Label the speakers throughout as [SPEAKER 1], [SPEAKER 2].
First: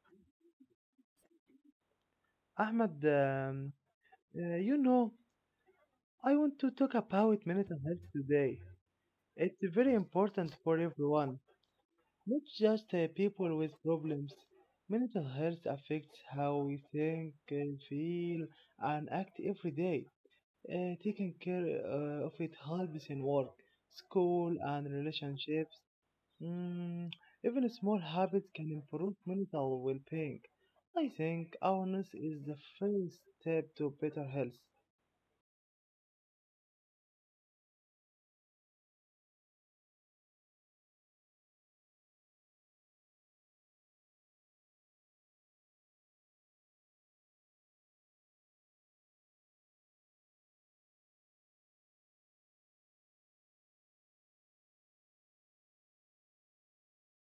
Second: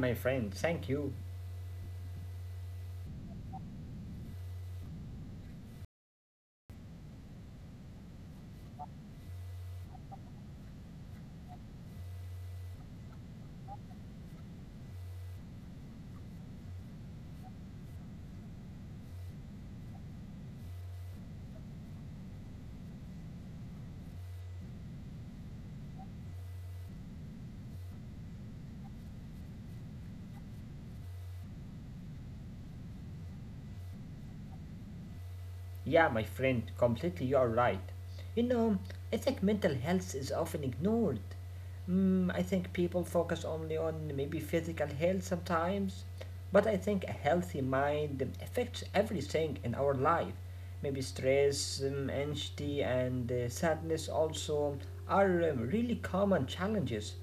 [SPEAKER 1] my friend, thank you.
[SPEAKER 2] Ahmad, uh, you know, I want to talk about mental health today. It's very important for everyone, not just people with problems. Mental health affects how we think, feel, and act every day. Taking care of it helps in work, school, and relationships. Mm, Even small habits can improve mental well-being. I think awareness is the first step to better health.
[SPEAKER 1] Yeah, my friend, completely you are right. You know, I think mental health is often ignored. I think people focus only on maybe physical health sometimes, but I think a healthy mind affects everything in our life. Maybe stress, anxiety, and sadness also are really common challenges.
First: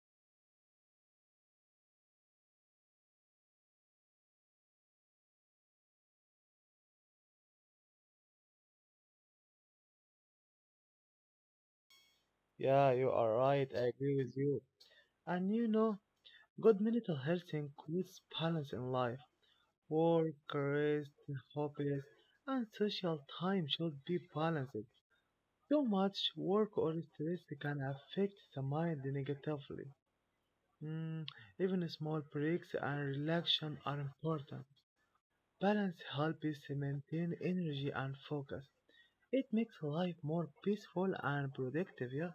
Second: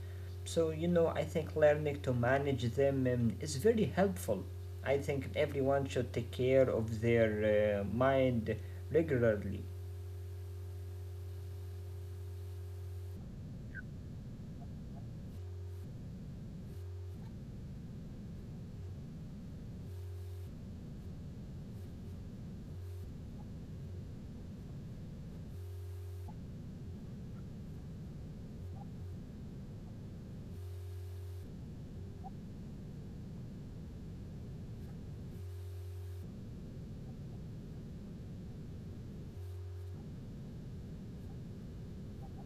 [SPEAKER 1] So, I think learning to manage them is very helpful. I think everyone should take care of their mind regularly.
[SPEAKER 2] Yeah, you are right. I agree with you. And you know, good mental health includes balance in life. Work, rest, hobbies, and social time should be balanced. Too much work or stress can affect the mind negatively. Mm, Even small breaks and relaxation are important. Balance helps us maintain energy and focus. It makes life more peaceful and productive. Yeah.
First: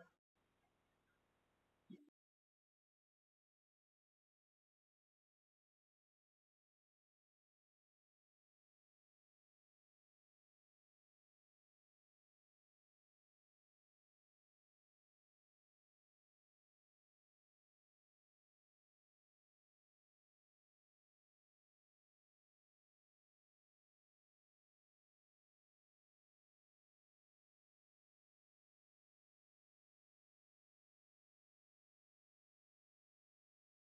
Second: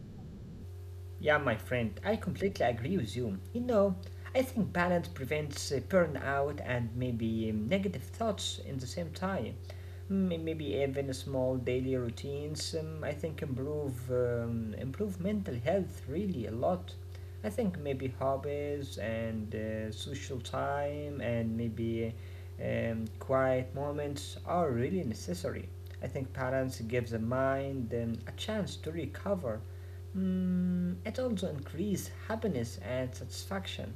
[SPEAKER 1] Yeah, my friend, I completely agree with you. I think balance prevents burnout and maybe negative thoughts in the same time. Maybe even small daily routines. I think improve mental health really a lot. I think maybe hobbies and social time and maybe quiet moments are really necessary. I think balance gives the mind a chance to recover. It also increases happiness and satisfaction.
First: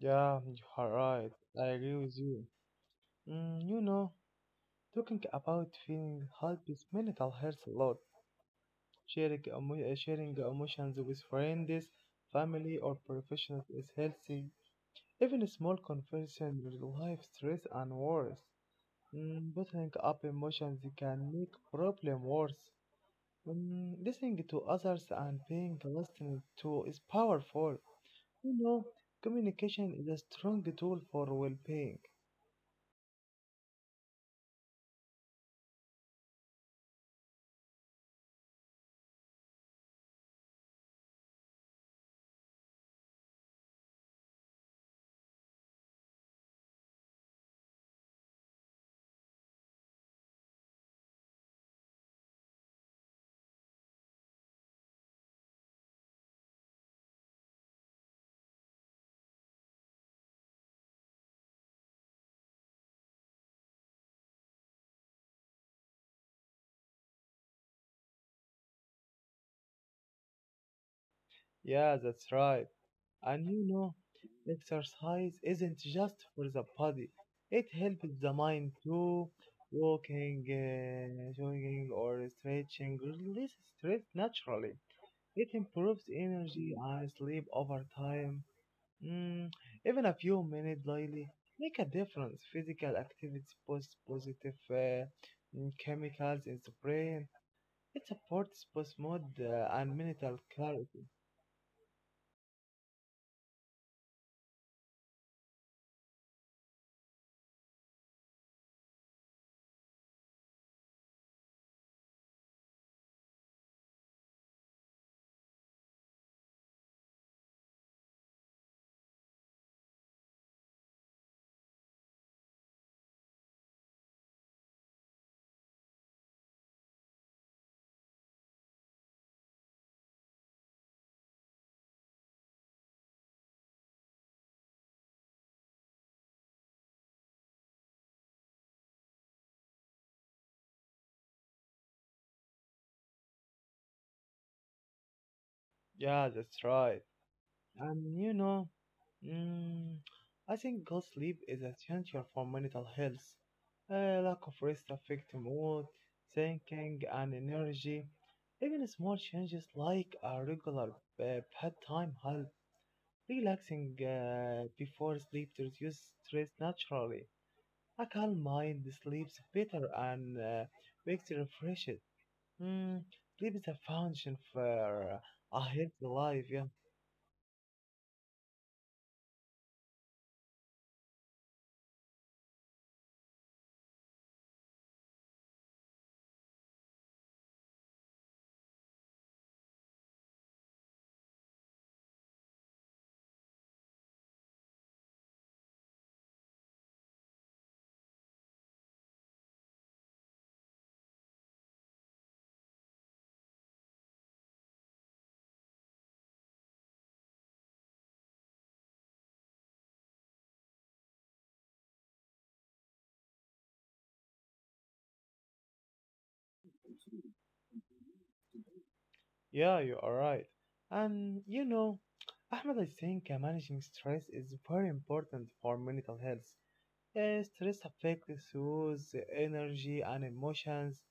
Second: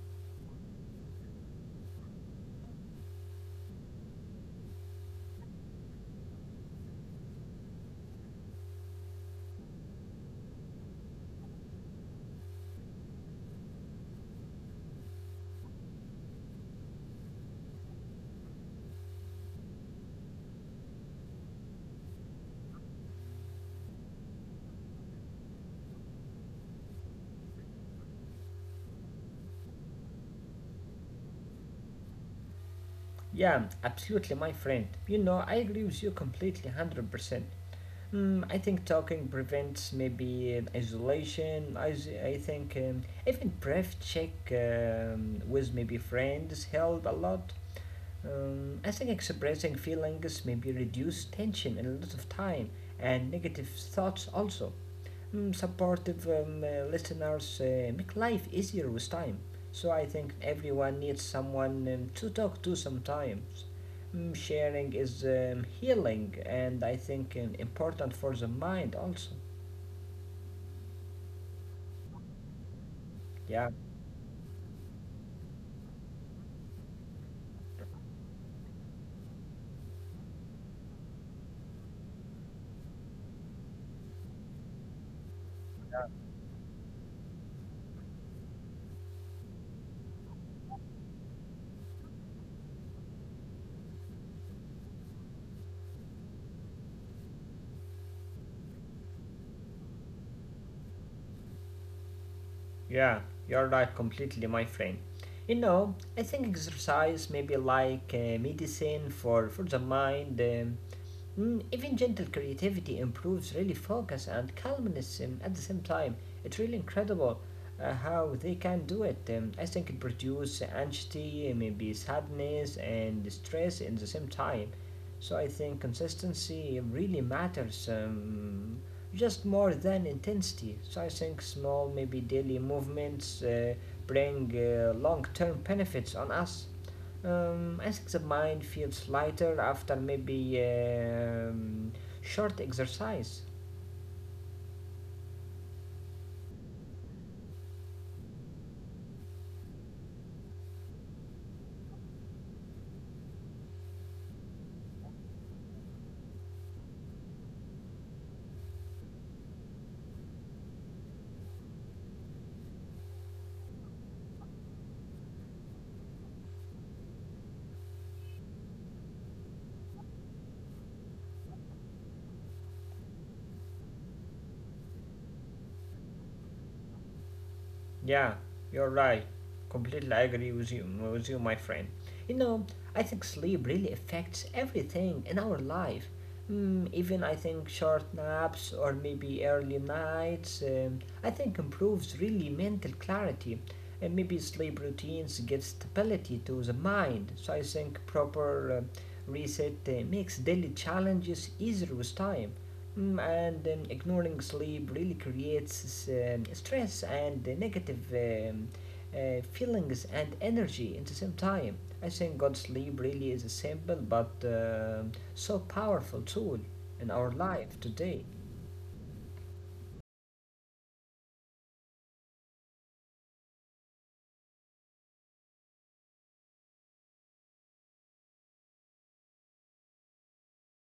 [SPEAKER 2] Yeah, you are right. I agree with you. You know, talking about feeling helps mental health a lot. Sharing emotions with friends, family, or professionals is healthy. Even a small conversation relieve stress and worries. Bottling up emotions can make problem worse. Listening to others and being listened to is powerful. You know, communication is a strong tool for well-being.
[SPEAKER 1] Yeah, absolutely, my friend. I agree with you completely, 100%. I think talking prevents maybe isolation. I think even brief check with maybe friends help a lot. I think expressing feelings maybe reduce tension and a lot of time and negative thoughts also. Supportive listeners make life easier with time. So I think everyone needs someone to talk to sometimes. Sharing is healing and I think important for the mind also.
[SPEAKER 2] Yeah, that's right. And you
[SPEAKER 1] Yeah,
[SPEAKER 2] know, exercise isn't just for the body. It helps the mind too. Walking, jogging, or stretching releases stress naturally. It improves energy and sleep over time. Mm, Even a few minutes daily make a difference. Physical activity boosts positive chemicals in the brain. It supports both mood and mental clarity.
[SPEAKER 1] yeah, you're right completely, my friend. I think exercise maybe like medicine for the mind. Even gentle creativity improves really focus and calmness at the same time. It's really incredible how they can do it. I think it produces anxiety, maybe sadness, and stress in the same time. So I think consistency really matters just more than intensity. So I think small, maybe daily movements bring long term benefits on us. As the mind feels lighter after maybe short exercise.
[SPEAKER 2] Yeah, that's right. And you know, mm, I think good sleep is essential for mental health. Lack of rest affects mood, thinking, and energy. Even small changes like a regular bedtime help. Relaxing before sleep to reduce stress naturally. A calm mind sleeps better and wakes refreshed. Mm, Sleep is a function for a healthy life. Yeah,
[SPEAKER 1] Yeah, you're right. Completely agree with you, my friend. You know, I think sleep really affects everything in our life. Even I think short naps or maybe early nights. I think improves really mental clarity, and maybe sleep routines give stability to the mind. So I think proper reset makes daily challenges easier with time. And ignoring sleep really creates stress and negative feelings and energy at the same time. I think God sleep really is a simple but so powerful tool in our life today.
[SPEAKER 2] yeah, you are right. And you know, Ahmed, I think managing stress is very important for mental health. Yeah, stress affects youth energy and emotions.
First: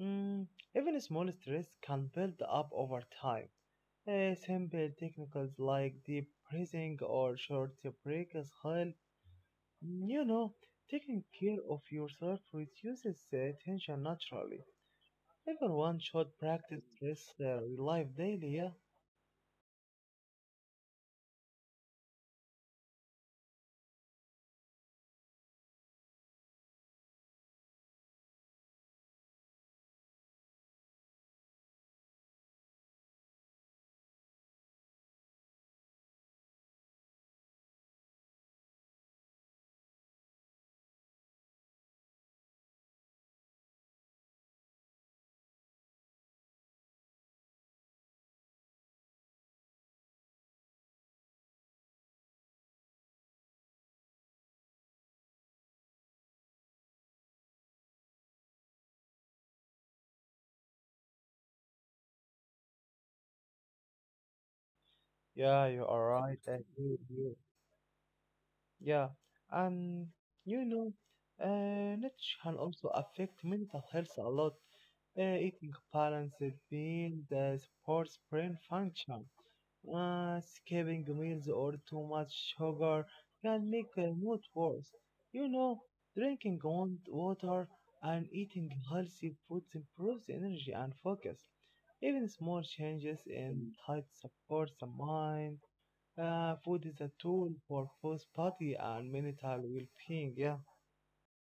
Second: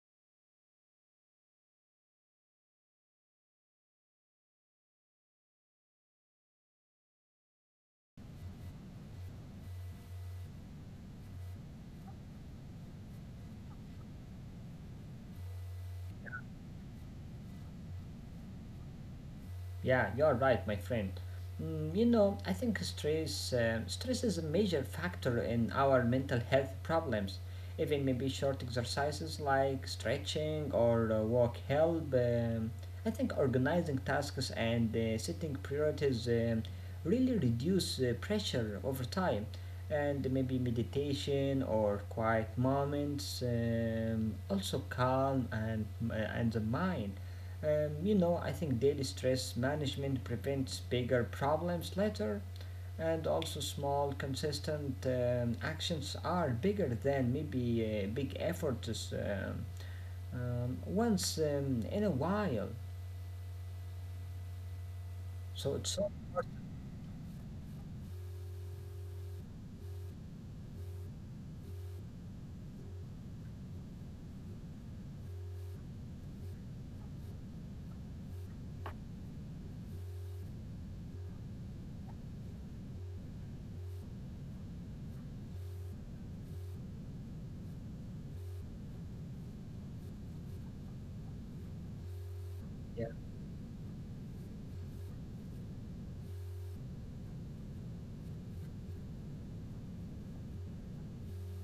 [SPEAKER 2] Mm, Even small stress can build up over time. Simple techniques like deep breathing or short breaks help. You know, taking care of yourself reduces tension naturally. Everyone should practice stress relief daily. Yeah.
[SPEAKER 1] Yeah, you're right, my friend. I think stress is a major factor in our mental health problems. Even maybe short exercises like stretching or walk help. I think organizing tasks and setting priorities really reduce pressure over time. And maybe meditation or quiet moments also calm and the mind. I think daily stress management prevents bigger problems later, and also small, consistent actions are bigger than maybe big efforts once in a while.
[SPEAKER 2] Yeah,
[SPEAKER 1] So it's
[SPEAKER 2] you
[SPEAKER 1] so,
[SPEAKER 2] are right. I agree with you. Yeah, and you know, nutrition can also affect mental health a lot. Eating balanced meals supports brain function. Skipping meals or too much sugar can make the mood worse. You know, drinking warm water and eating healthy foods improves energy and focus. Even small
[SPEAKER 1] yeah.
[SPEAKER 2] changes in diet support the mind food is a tool for both body and mental well-being. Yeah,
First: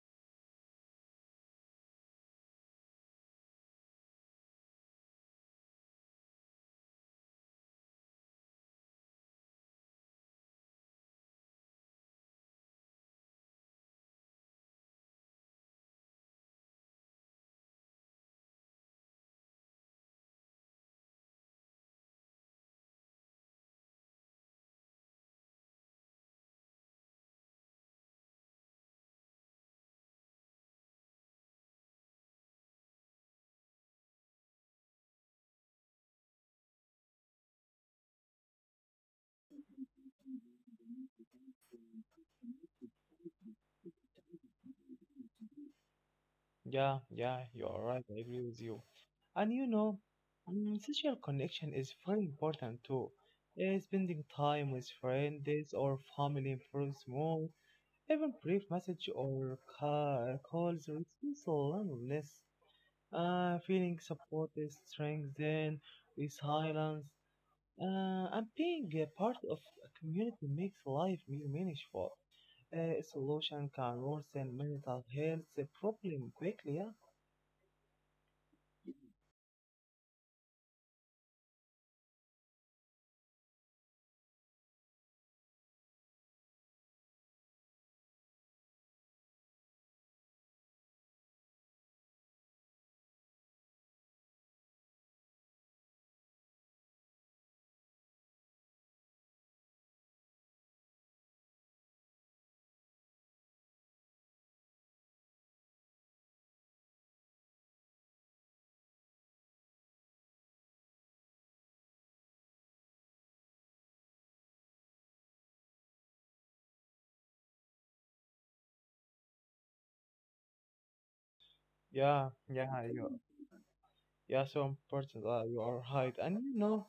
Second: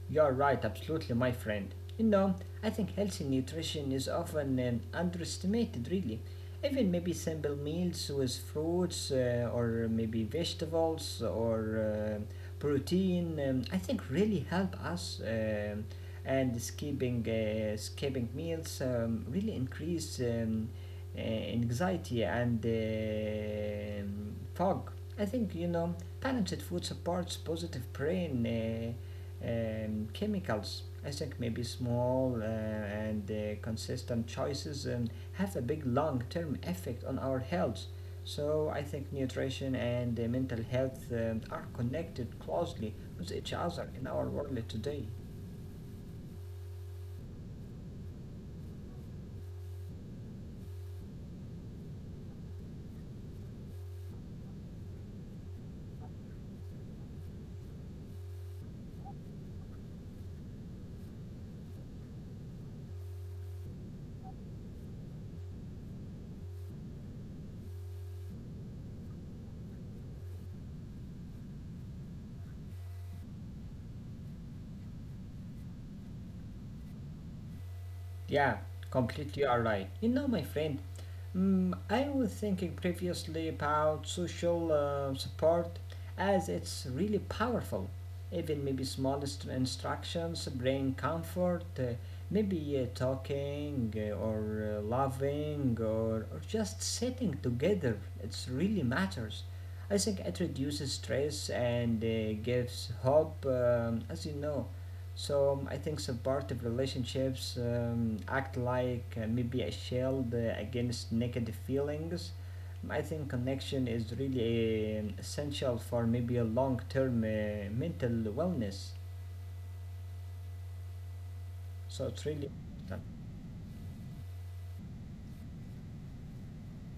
[SPEAKER 1] You're right, absolutely, my friend. I think healthy nutrition is often underestimated, really. Even maybe simple meals with fruits or maybe vegetables or protein, I think really help us. And skipping meals really increase anxiety and fog. I think, balanced food supports positive brain. Chemicals. I think maybe small and consistent choices have a big long term effect on our health. So I think nutrition and mental health are connected closely with each other in our world today.
[SPEAKER 2] yeah, yeah. You are right. I agree with you. And you know, social connection is very important too. Spending time with friends or family improves mood. Even brief message or calls reduce loneliness. Feeling support is strengthened resilience. And being a part of a community makes life more meaningful. Isolation can worsen mental health problem quickly. Yeah,
[SPEAKER 1] Yeah, completely alright. My friend, I was thinking previously about social support as it's really powerful. Even maybe smallest instructions bring comfort, maybe talking or loving or just sitting together. It's really matters. I think it reduces stress and gives hope, as you know. So I think supportive relationships act like maybe a shield against negative feelings. I think connection is really essential for maybe a long-term mental wellness. So it's
[SPEAKER 2] yeah,
[SPEAKER 1] really.
[SPEAKER 2] yeah. Yeah, so important. You are right, and you know,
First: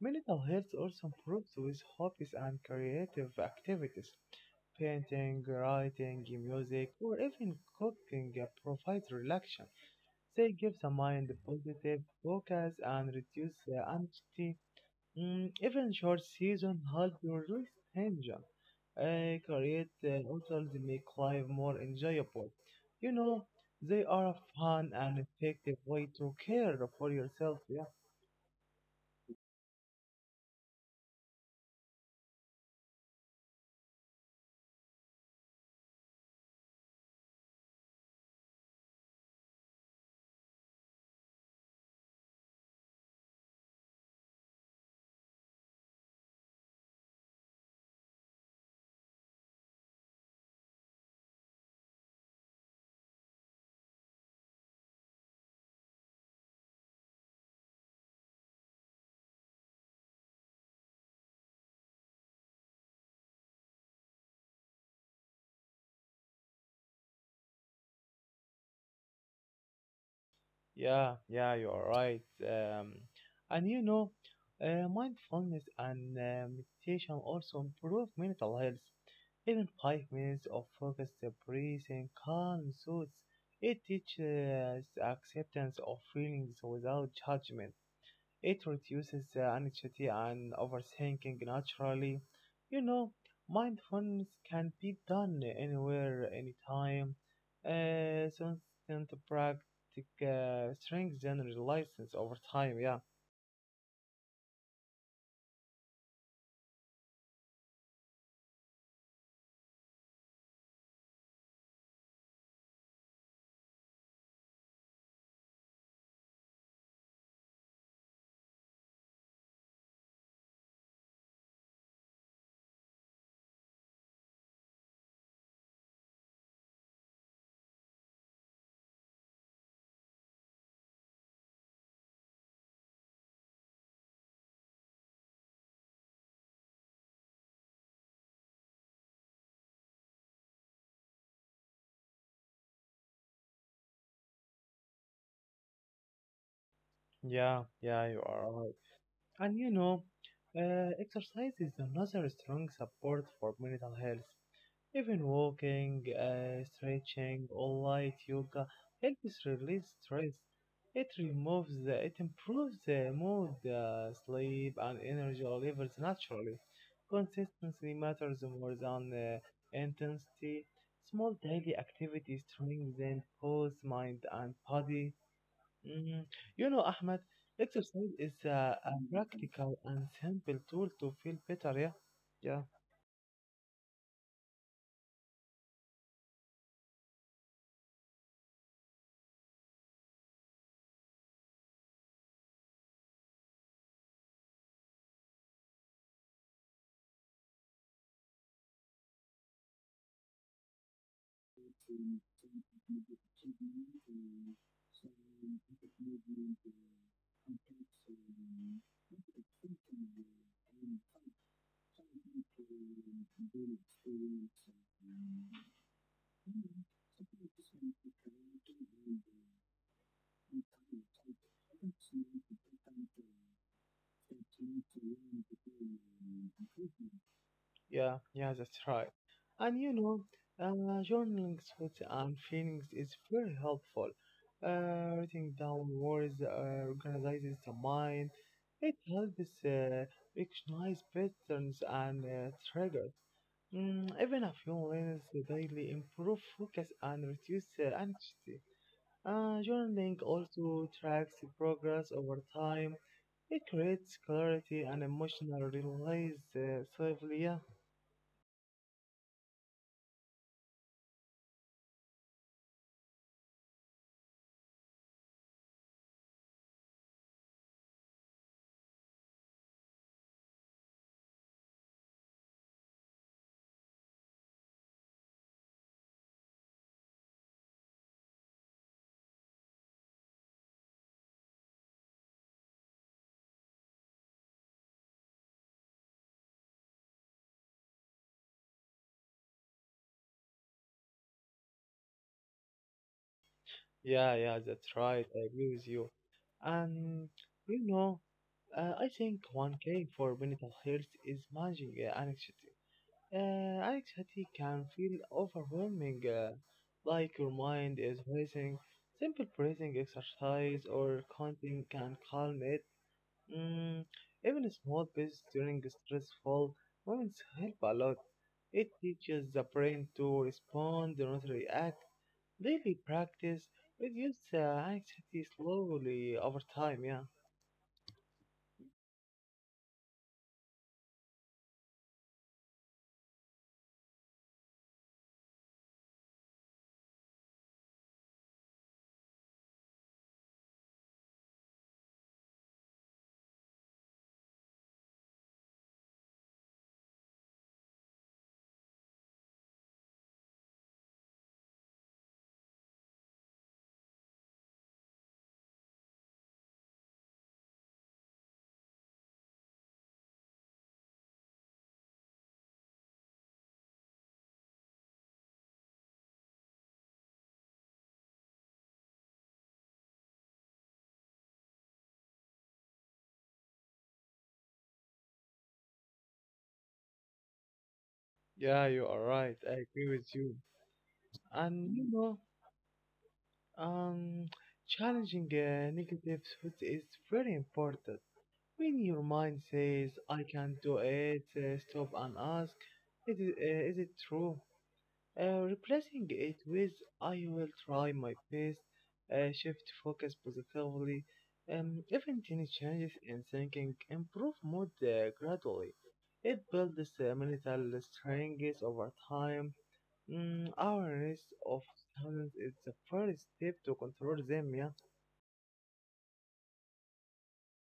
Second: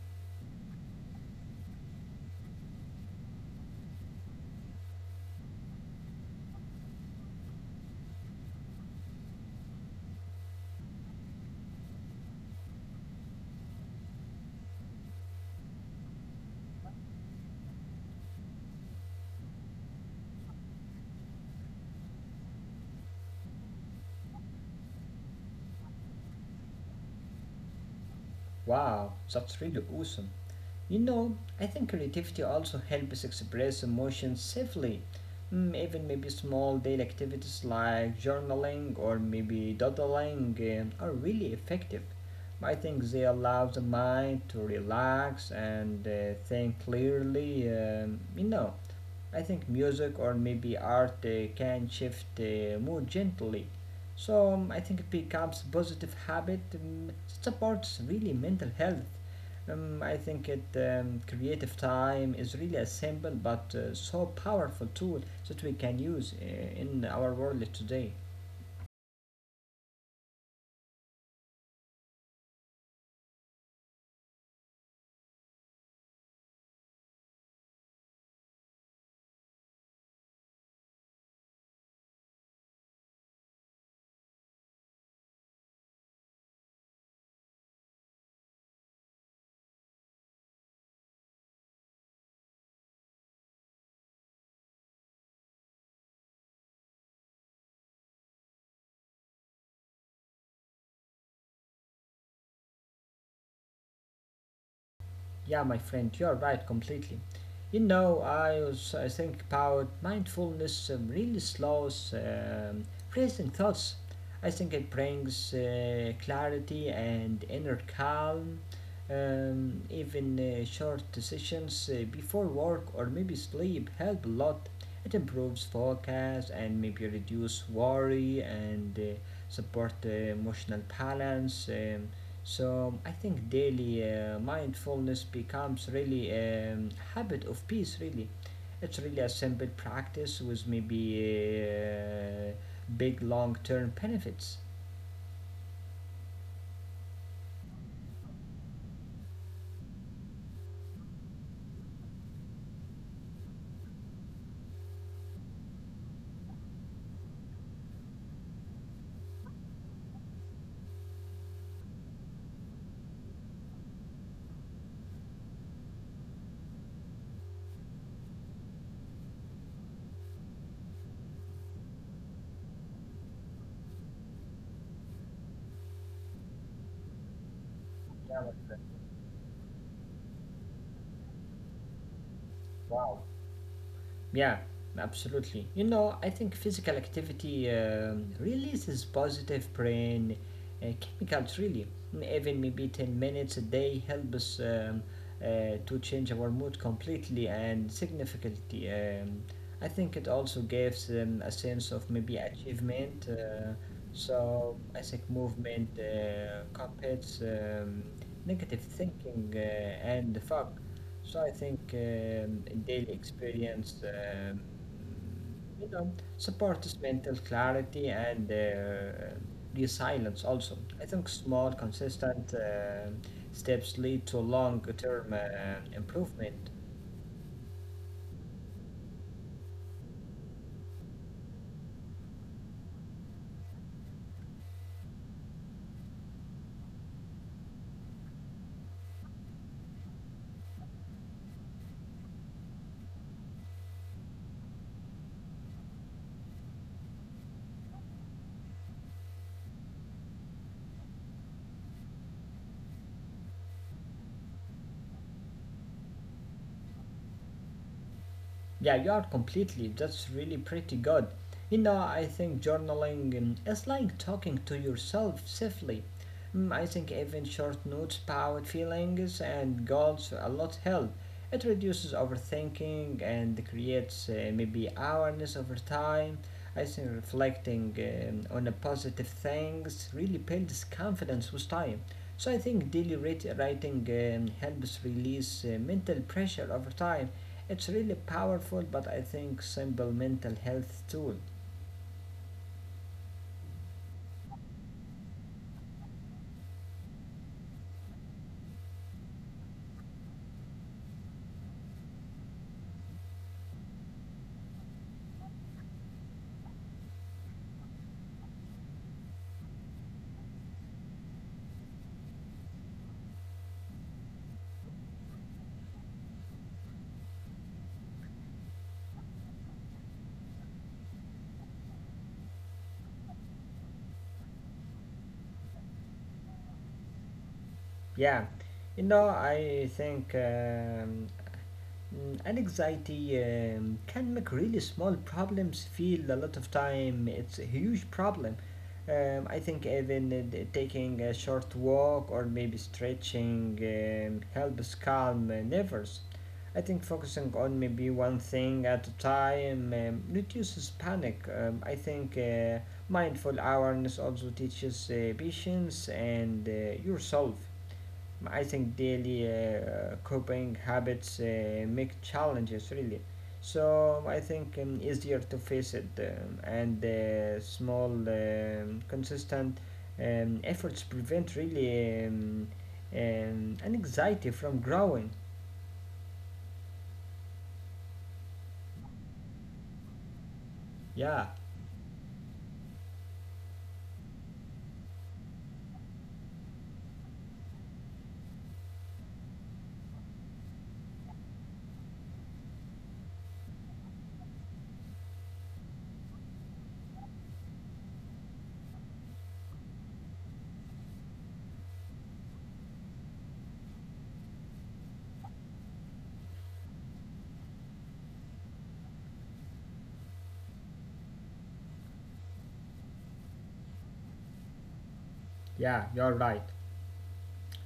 [SPEAKER 2] mental health also improves with hobbies and creative activities. Painting, writing, music, or even cooking provide relaxation. They give the mind positive focus and reduce anxiety. Even short season help reduce tension, create hotels make life more enjoyable. You know, they are a fun and effective way to care for yourself. Yeah?
[SPEAKER 1] Wow, that's really awesome. I think creativity also helps express emotions safely. Even maybe small daily activities like journaling or maybe doodling are really effective. I think they allow the mind to relax and think clearly. I think music or maybe art can shift the mood gently. So I think it becomes a positive habit. It supports really mental health. I think it creative time is really a simple but so powerful tool that we can use in our world today.
[SPEAKER 2] Yeah, yeah, you are right. Um, and you know, mindfulness and meditation also improve mental health. Even 5 minutes of focused breathing calm thoughts. It teaches acceptance of feelings without judgment. It reduces the anxiety and overthinking naturally. You know, mindfulness can be done anywhere, anytime. Uh, Constant practice strengthens resilience over time. Yeah,
[SPEAKER 1] Yeah, my friend, you're right completely. I think about mindfulness really slows racing thoughts. I think it brings clarity and inner calm. Even short sessions before work or maybe sleep help a lot. It improves focus and maybe reduce worry and support emotional balance. So I think daily mindfulness becomes really a habit of peace. Really, it's really a simple practice with maybe big long term benefits.
[SPEAKER 2] yeah, yeah. You are right. And you know, exercise is another strong support for mental health. Even walking, stretching, or light yoga helps release stress. It improves the mood, sleep, and energy levels naturally. Consistency matters more than intensity. Small daily activities strengthen both mind and body. Mm, You know, Ahmed, exercise is
[SPEAKER 1] Yeah,
[SPEAKER 2] a practical and simple tool to feel better, yeah? Yeah.
[SPEAKER 1] wow. Yeah, absolutely. I think physical activity releases positive brain chemicals. Really, and even maybe 10 minutes a day help us to change our mood completely and significantly. I think it also gives them a sense of maybe achievement. So I think movement combates negative thinking and the fog. So I think daily experience, supports mental clarity and resilience also. I think small, consistent steps lead to long-term improvement.
[SPEAKER 2] Yeah, yeah, that's right. And you know, uh, journaling thoughts and feelings is very helpful. Writing down words organizes the mind. It helps uh, recognize patterns and triggers. Even a few lines daily improve focus and reduce anxiety. Journaling also tracks progress over time. It creates clarity and emotional release safely. Yeah,
[SPEAKER 1] Yeah, you are completely. That's really pretty good. I think journaling is like talking to yourself safely. I think even short notes about feelings and goals a lot help. It reduces overthinking and creates maybe awareness over time. I think reflecting on a positive things really builds confidence with time. So I think daily writing helps release mental pressure over time. It's really powerful, but I think simple mental health tool.
[SPEAKER 2] yeah, yeah. That's right. I agree with you. And you know, I think one key for mental health is managing anxiety. Anxiety can feel overwhelming, like your mind is racing. Simple breathing exercise or counting can calm it. Mm, Even small bits during stressful moments help a lot. It teaches the brain to respond, not react. Daily practice reduces anxiety slowly over time. Yeah,
[SPEAKER 1] Yeah, I think. And anxiety can make really small problems feel a lot of time it's a huge problem. I think even taking a short walk or maybe stretching helps calm nerves. I think focusing on maybe one thing at a time reduces panic. I think mindful awareness also teaches patience and yourself. I think daily coping habits make challenges really. So I think easier to face it and small consistent efforts prevent really an anxiety from growing.
[SPEAKER 2] yeah, you are right. I agree with you.
[SPEAKER 1] Yeah,
[SPEAKER 2] And you know, um, challenging negative thoughts is very important. When your mind says, "I can't do it," stop and ask, " is it true?" Replacing it with I will try my best, shift focus positively, even tiny changes in thinking improve mood gradually. It builds mental strength over time. Awareness of talents is the first step to control them, yeah?
[SPEAKER 1] yeah, you're right.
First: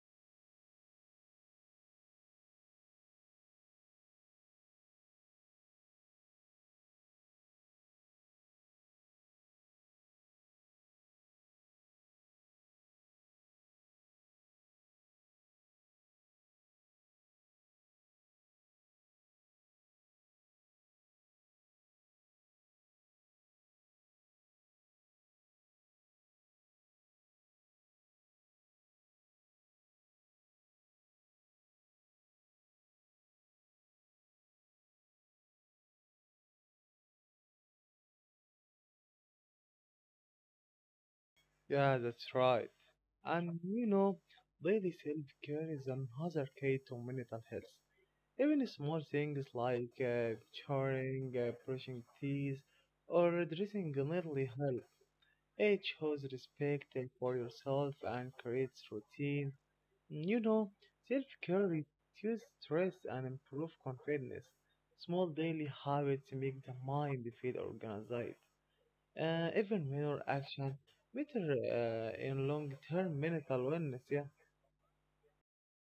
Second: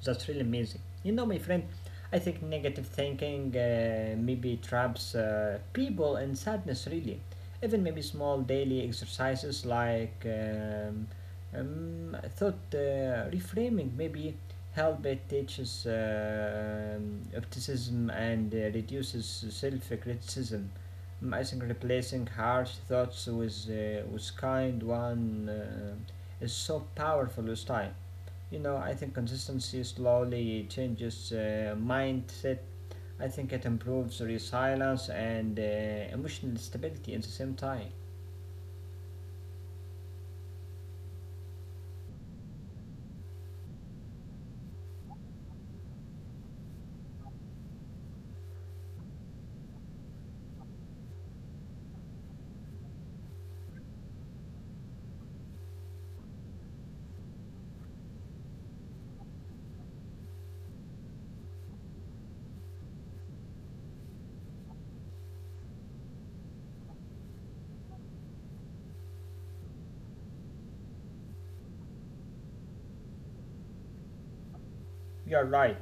[SPEAKER 1] That's really amazing. My friend, I think negative thinking maybe traps people in sadness, really. Even maybe small daily exercises like thought reframing maybe help it teaches optimism and reduces self criticism. I think replacing harsh thoughts with kind one is so powerful with time. I think consistency slowly changes mindset. I think it improves resilience and emotional stability at the same time.
[SPEAKER 2] Yeah, that's right. And you know, daily self care is another key to mental health. Even small things like churning, brushing teeth, or dressing neatly help. It shows respect for yourself and creates routine. You know, self-care reduces stress and improves confidence. Small daily habits make the mind feel organized. Even minor action matter in long-term mental wellness. Yeah,
[SPEAKER 1] You're right.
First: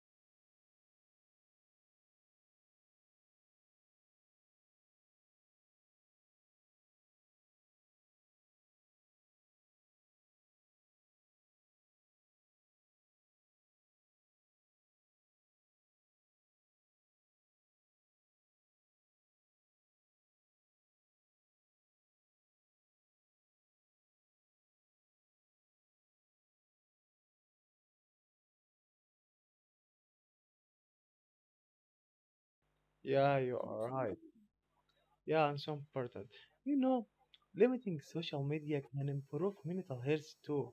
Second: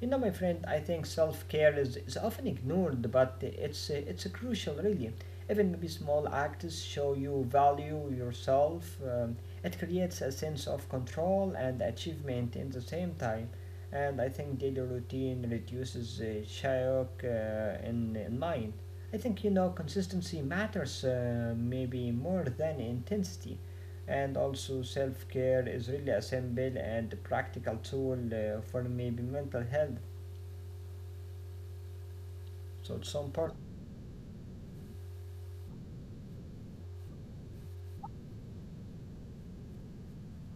[SPEAKER 1] My friend, I think self care is often ignored, but it's crucial, really. Even maybe small acts show you value yourself. It creates a sense of control and achievement in the same time. And I think daily routine reduces shock in mind. I think, consistency matters maybe more than intensity and also self-care is really a simple and practical tool for maybe mental health, so it's
[SPEAKER 2] yeah,
[SPEAKER 1] so
[SPEAKER 2] you
[SPEAKER 1] important.
[SPEAKER 2] are right. Yeah, and so important. You know, limiting social media can improve mental health too.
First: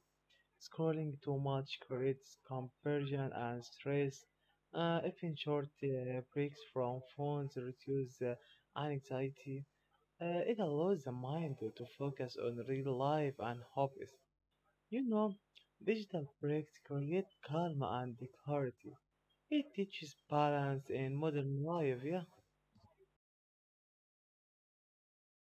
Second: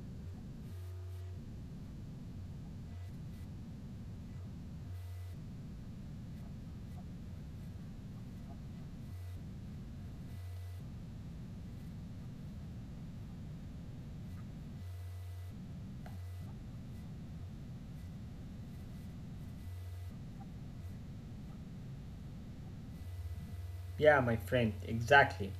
[SPEAKER 2] Scrolling too much creates confusion and stress. Even short breaks from phones reduce anxiety. It allows the mind to focus on real life and hobbies. You know, digital breaks create calm and clarity. It teaches balance in modern life, yeah.
[SPEAKER 1] Yeah, my friend, exactly.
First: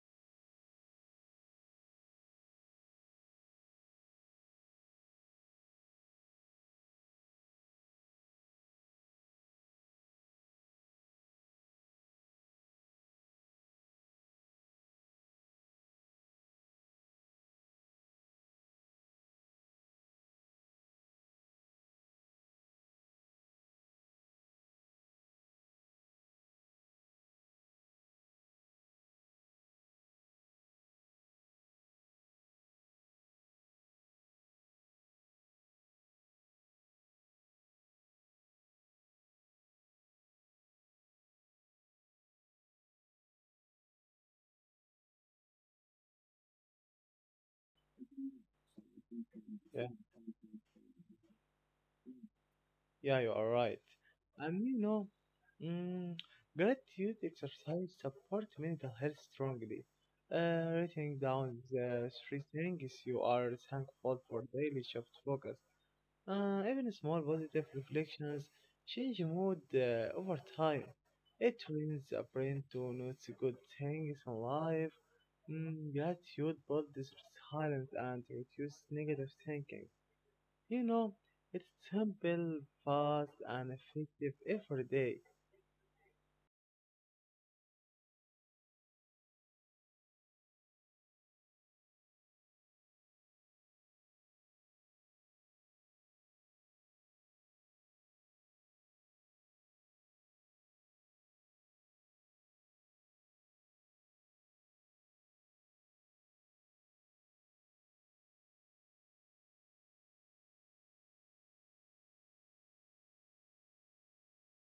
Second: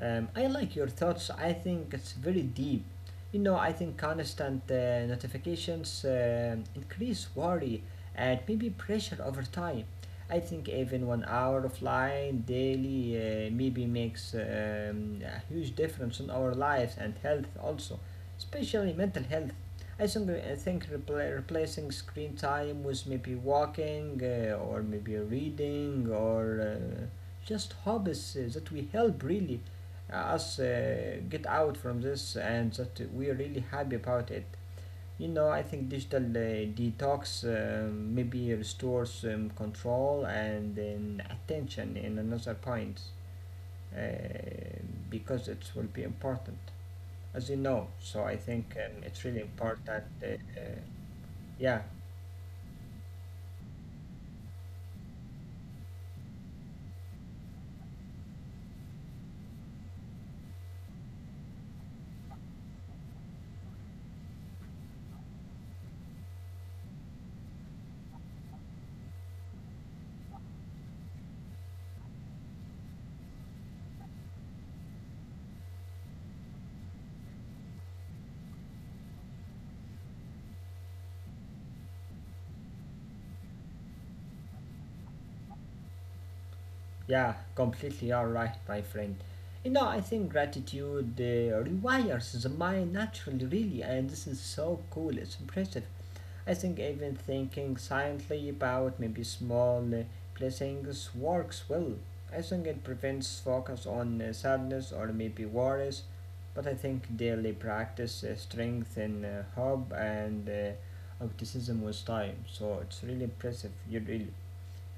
[SPEAKER 1] I like your thoughts. I think it's very deep. I think constant notifications increase worry and maybe pressure over time. I think even 1 hour offline daily maybe makes a huge difference in our lives and health also, especially mental health. I think replacing screen time with maybe walking or maybe reading or just hopes that we help really us get out from this and that we're really happy about it. I think digital detox maybe restores control and attention in another point uh, because it will be important, as you know. So I think it's really important. Uh, uh, yeah.
[SPEAKER 2] Yeah, you are right. And you know, mm, gratitude exercise support mental health strongly. Writing down the three things you are thankful for daily shift focus. Even small positive reflections change mood over time. It trains the brain to notice good things in life. Gratitude builds resilience and reduces negative thinking. You know, it's simple, fast, and effective every day.
[SPEAKER 1] Yeah, completely all right, my friend. I think gratitude rewires the mind naturally, really, and this is so cool. It's impressive. I think even thinking silently about maybe small blessings works well. I think it prevents focus on sadness or maybe worries, but I think daily practice strengthens hope and optimism with time. So it's really impressive. You really.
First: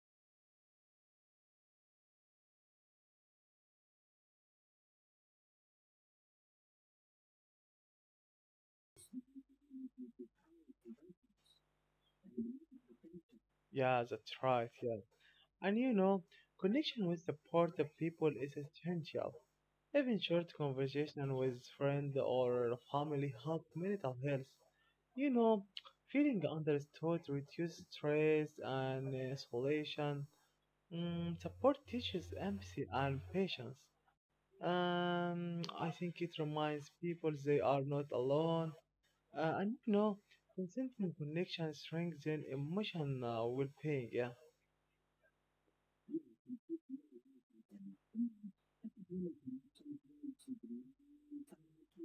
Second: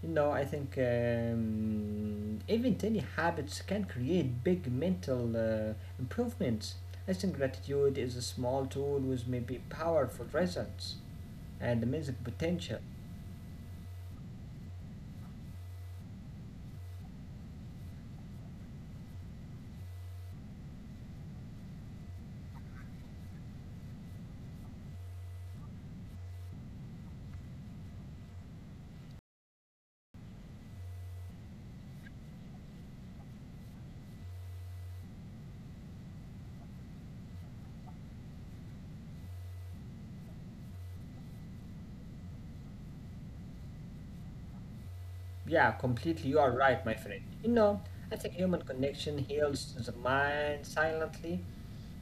[SPEAKER 1] You know, I think even tiny habits can create big mental improvements. I think gratitude is a small tool with maybe powerful results and amazing potential.
[SPEAKER 2] Yeah, that's right, yeah. And you know, connection with supportive people is essential. Even short conversation with friend or family help mental health. You know, feeling understood reduces stress and isolation. Support teaches empathy and patience. I think it reminds people they are not alone. And you know, consistent connection strengthens emotional well-being. Yeah.
[SPEAKER 1] Yeah, completely. You are right, my friend. You know, I think human connection heals the mind silently.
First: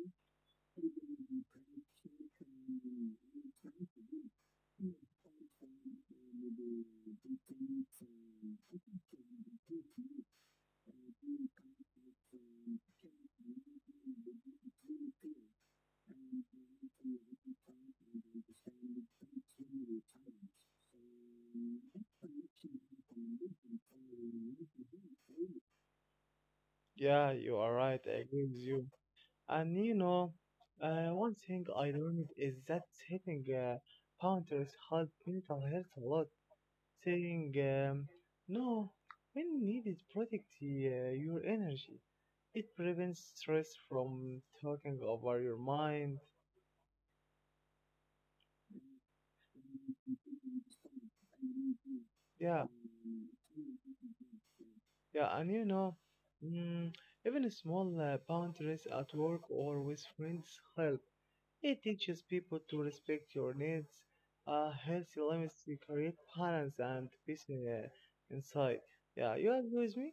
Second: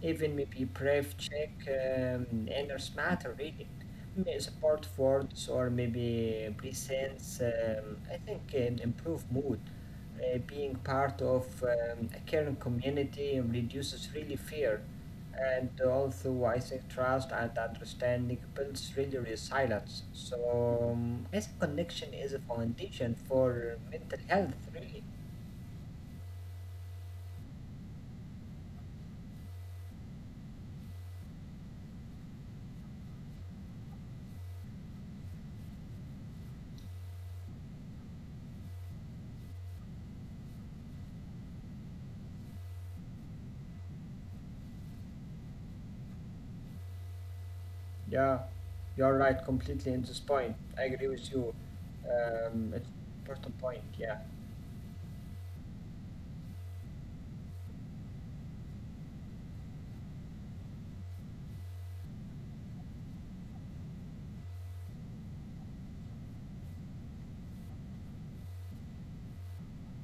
[SPEAKER 1] Even maybe brave check enters matter reading, may support words or maybe presents. I think can improve mood. Being part of a caring community reduces really fear, and also I think trust and understanding builds really resilience. So I think connection is a foundation for mental health, really.
[SPEAKER 2] Yeah, you are right. I agree with you. And you know, one thing I learned is that setting boundaries help mental health a lot. Saying no when needed protect your energy. It prevents stress from talking over your mind.
[SPEAKER 1] Yeah, you're right completely in this point. I agree with you.
[SPEAKER 2] Yeah,
[SPEAKER 1] It's important point. Yeah.
[SPEAKER 2] yeah, and you know, mm, even small boundaries at work or with friends help. It teaches people to respect your needs. Healthy limits to create balance and peace inside. Yeah, you agree with me?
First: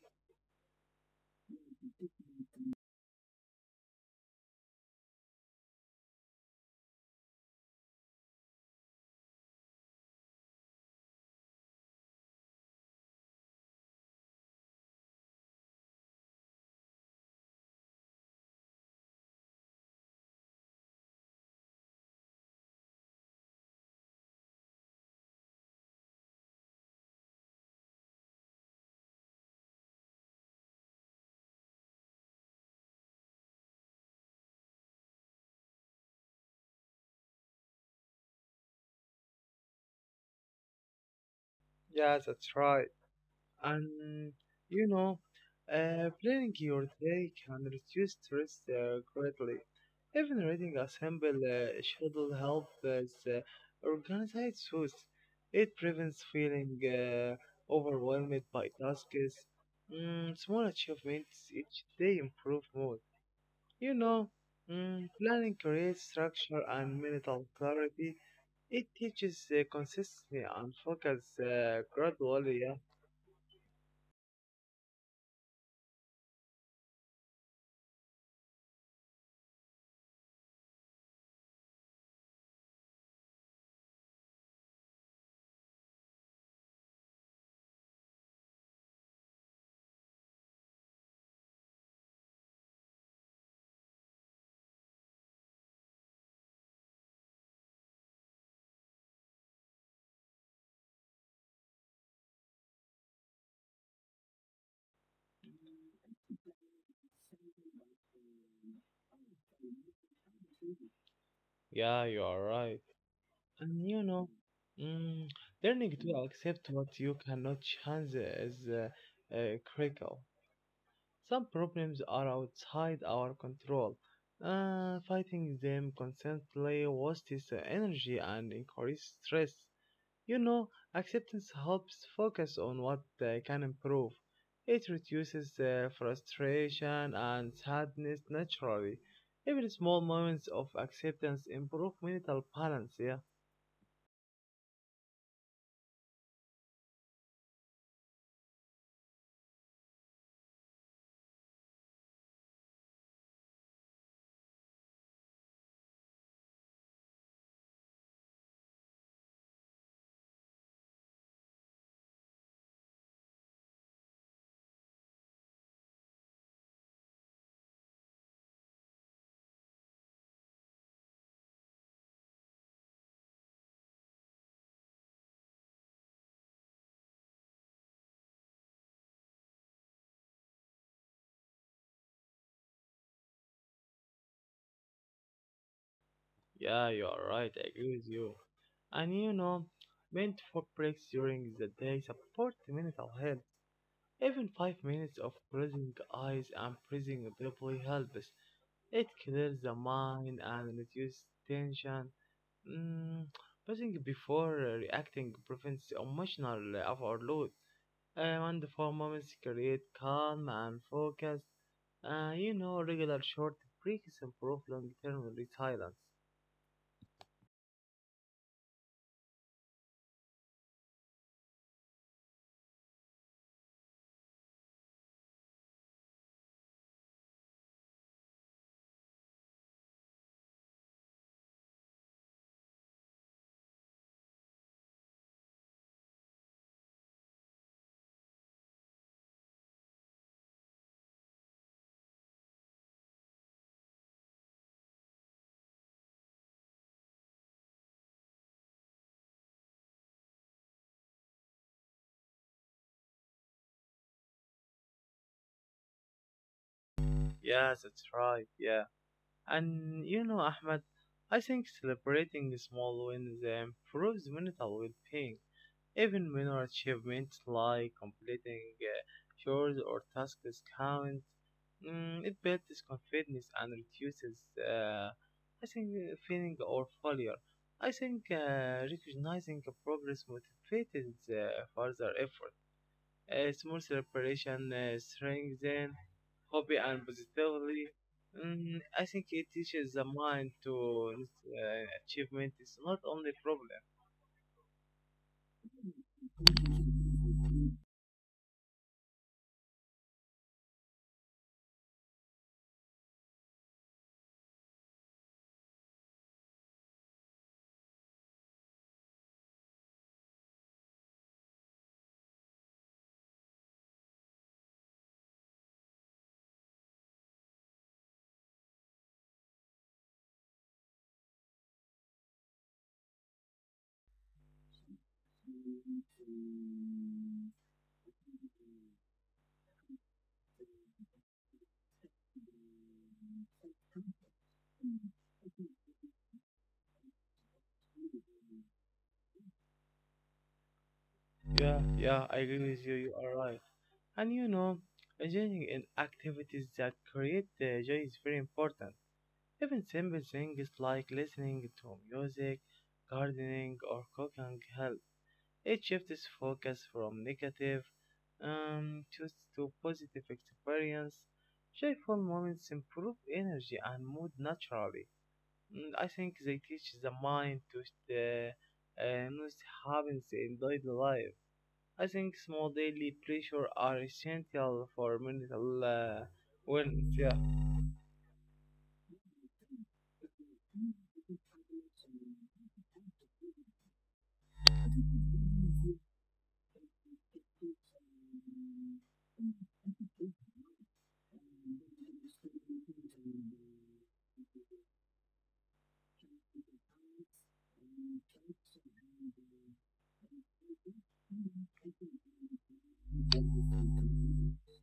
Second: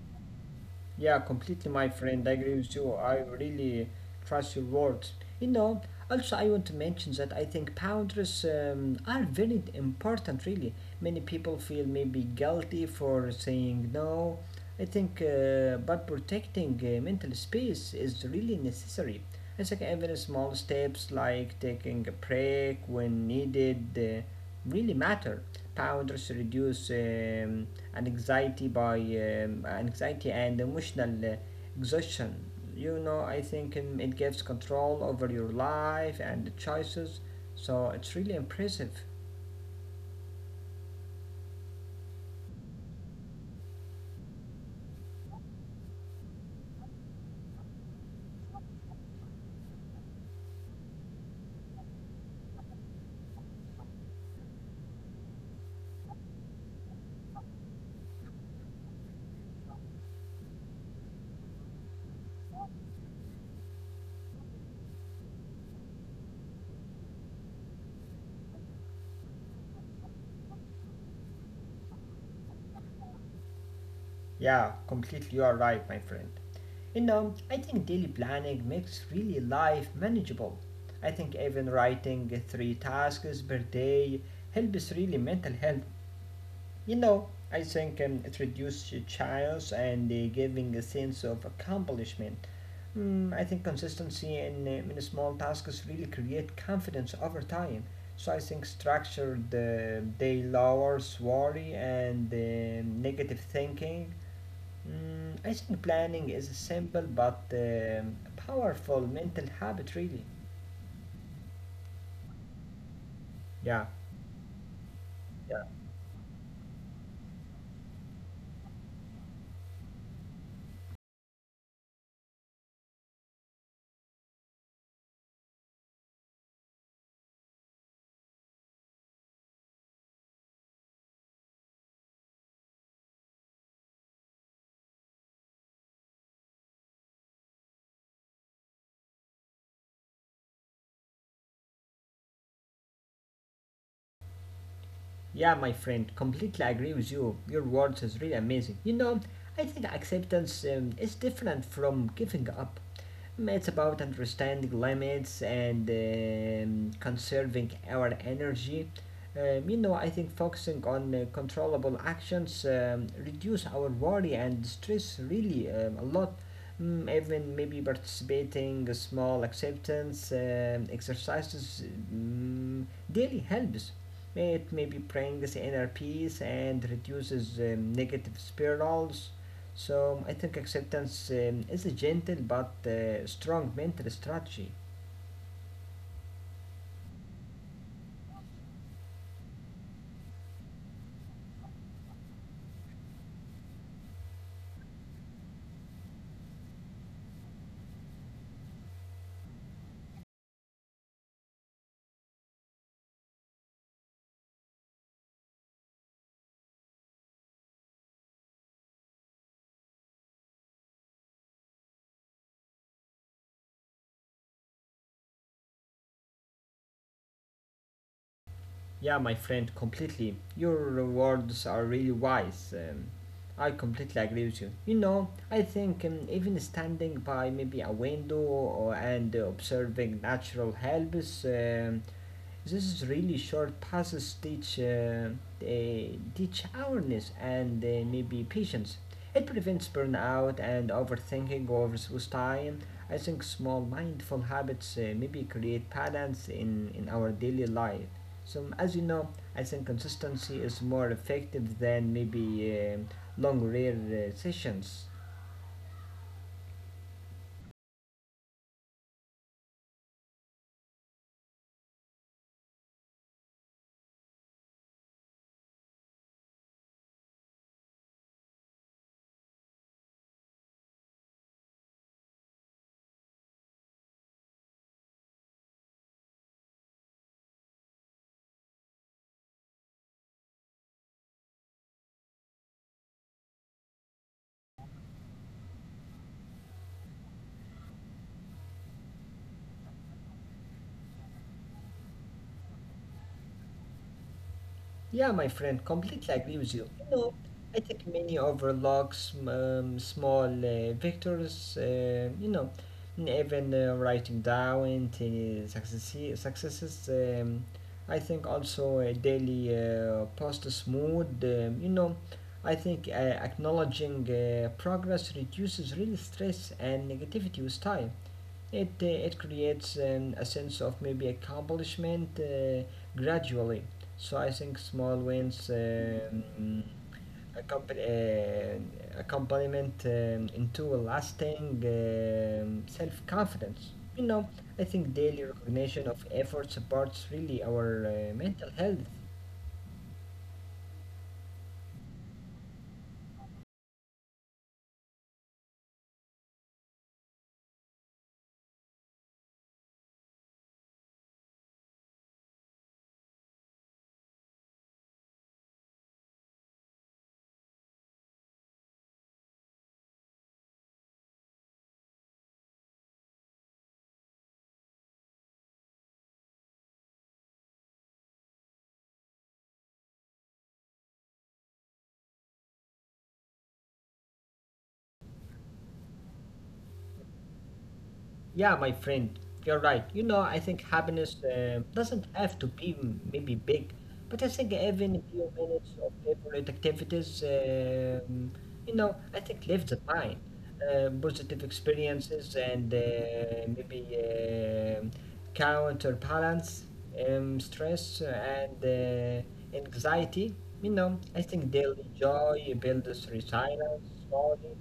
[SPEAKER 1] Yeah, completely, my friend. I agree with you. I really trust your words. You know, also, I want to mention that I think boundaries are very important, really. Many people feel maybe guilty for saying no. I think, but protecting mental space is really necessary. I think even small steps like taking a break when needed really matter. Boundaries reduce. And anxiety by anxiety and emotional exhaustion. You know, I think it gives control over your life and the choices, so it's really impressive.
[SPEAKER 2] Yeah, that's right. And you know, planning your day can reduce stress greatly. Even reading a simple schedule helps organize thoughts. It prevents feeling overwhelmed by tasks. Small achievements each day improve mood. You know, planning creates structure and mental clarity. It teaches consistency and focus gradually. Yeah.
[SPEAKER 1] Yeah, completely, you are right, my friend. You know, I think daily planning makes really life manageable. I think even writing three tasks per day helps really mental health. You know, I think it reduces chance and giving a sense of accomplishment. Mm, I think consistency in small tasks really create confidence over time. So I think structured day lowers worry and negative thinking. Mm, I think planning is a simple but powerful mental habit, really.
[SPEAKER 2] Yeah, you are right.
[SPEAKER 1] Yeah,
[SPEAKER 2] And you know, mm,
[SPEAKER 1] yeah,
[SPEAKER 2] learning to accept what you cannot change is critical. Some problems are outside our control. Fighting them constantly wastes energy and increases stress. You know, acceptance helps focus on what can improve. It reduces frustration and sadness naturally. Even small moments of acceptance improve mental balance. Yeah.
[SPEAKER 1] yeah, my friend. Completely agree with you. Your words is really amazing. You know, I think acceptance is different from giving up. It's about understanding limits and conserving our energy. You know, I think focusing on controllable actions reduce our worry and stress really a lot. Mm, even maybe participating a small acceptance exercises daily helps. It maybe brings inner peace and reduces negative spirals. So I think acceptance is a gentle but strong mental strategy.
[SPEAKER 2] Yeah, you are right. I agree with you. And you know, mindful breaks during the day support mental health. Even 5 minutes of closing eyes and breathing deeply helps. It clears the mind and reduces tension. Mm, Breathing before reacting prevents emotional overload. And for moments create calm and focus. You know, regular short breaks improve long-term resilience.
[SPEAKER 1] Yeah, my friend, completely. Your words are really wise. I completely agree with you. You know, I think even standing by maybe a window or, and observing natural helps. This is really short passes teach uh, teach awareness and maybe patience. It prevents burnout and overthinking over with time. I think small mindful habits maybe create balance in our daily life. So as you know, I think consistency is more effective than maybe um long rare sessions.
[SPEAKER 2] Yeah, that's right. Yeah. And you know, Ahmed, I think celebrating small wins improves mental well being. Even minor achievements like completing chores or tasks count. It builds confidence and reduces, uh, I think, feeling or failure. I think recognizing progress motivates further effort. A small celebration strengthens hobby and positively. I think it teaches the mind to achievement is not only problem.
[SPEAKER 1] Yeah, my friend, completely agree with you. You know, I think many overlooks small victors, you know, and even writing down successes. I think also a daily post mood, you know, I think acknowledging progress reduces really stress and negativity with time. It creates a sense of maybe accomplishment gradually. So I think small wins accompan- uh, accompaniment into a lasting self confidence. You know, I think daily recognition of effort supports really our mental health.
[SPEAKER 2] Yeah, yeah, I agree with you. You are right. And you know, engaging in activities that create joy is very important. Even simple things like listening to music, gardening, or cooking help. It shifts focus from negative um, to, to positive experience. Joyful moments improve energy and mood naturally. I think they teach the mind to the not happens in daily life. I think small daily pleasures are essential for mental wellness. Yeah,
[SPEAKER 1] Yeah, my friend, you're right. You know, I think happiness doesn't have to be maybe big, but I think even a few minutes of favorite activities, you know, I think lift the mind. Positive experiences and maybe counterbalance stress and anxiety. You know, I think daily joy builds resilience slowly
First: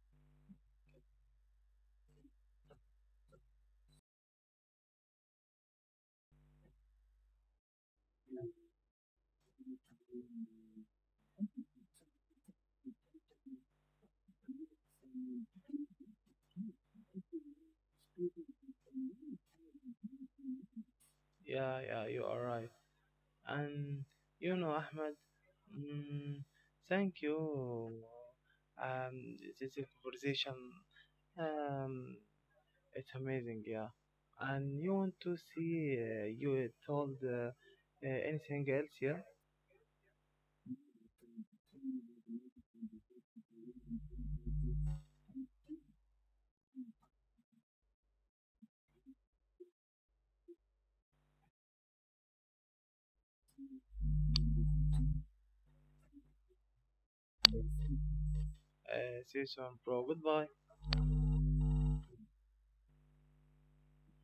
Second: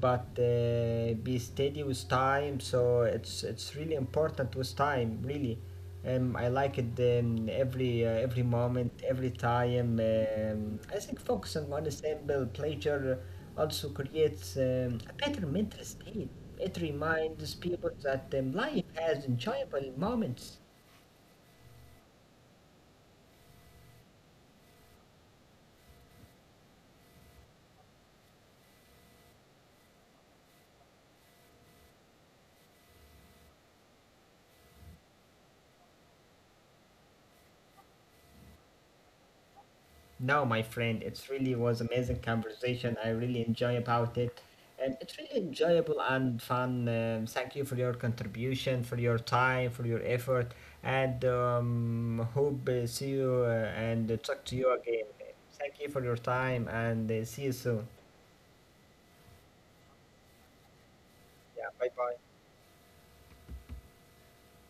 [SPEAKER 1] but be steady with time, so it's really important with time, really. I like it. Every moment, every time, I think focusing on a simple pleasure also creates a better mental state. It reminds people that life has enjoyable moments.
[SPEAKER 2] yeah, yeah. You are right. And you know, Ahmed, mm, thank you. This is conversation, um, it's amazing, yeah. And you want to see you told anything else, yeah?
[SPEAKER 1] No, my friend, it's really was amazing conversation. I really enjoy about it, and it's really enjoyable and fun. Thank you for your contribution, for your time, for your effort, and hope see you and talk to you again. Thank you for your time, and see you soon.
[SPEAKER 2] See you soon, bro. Goodbye.
[SPEAKER 1] Yeah, bye bye.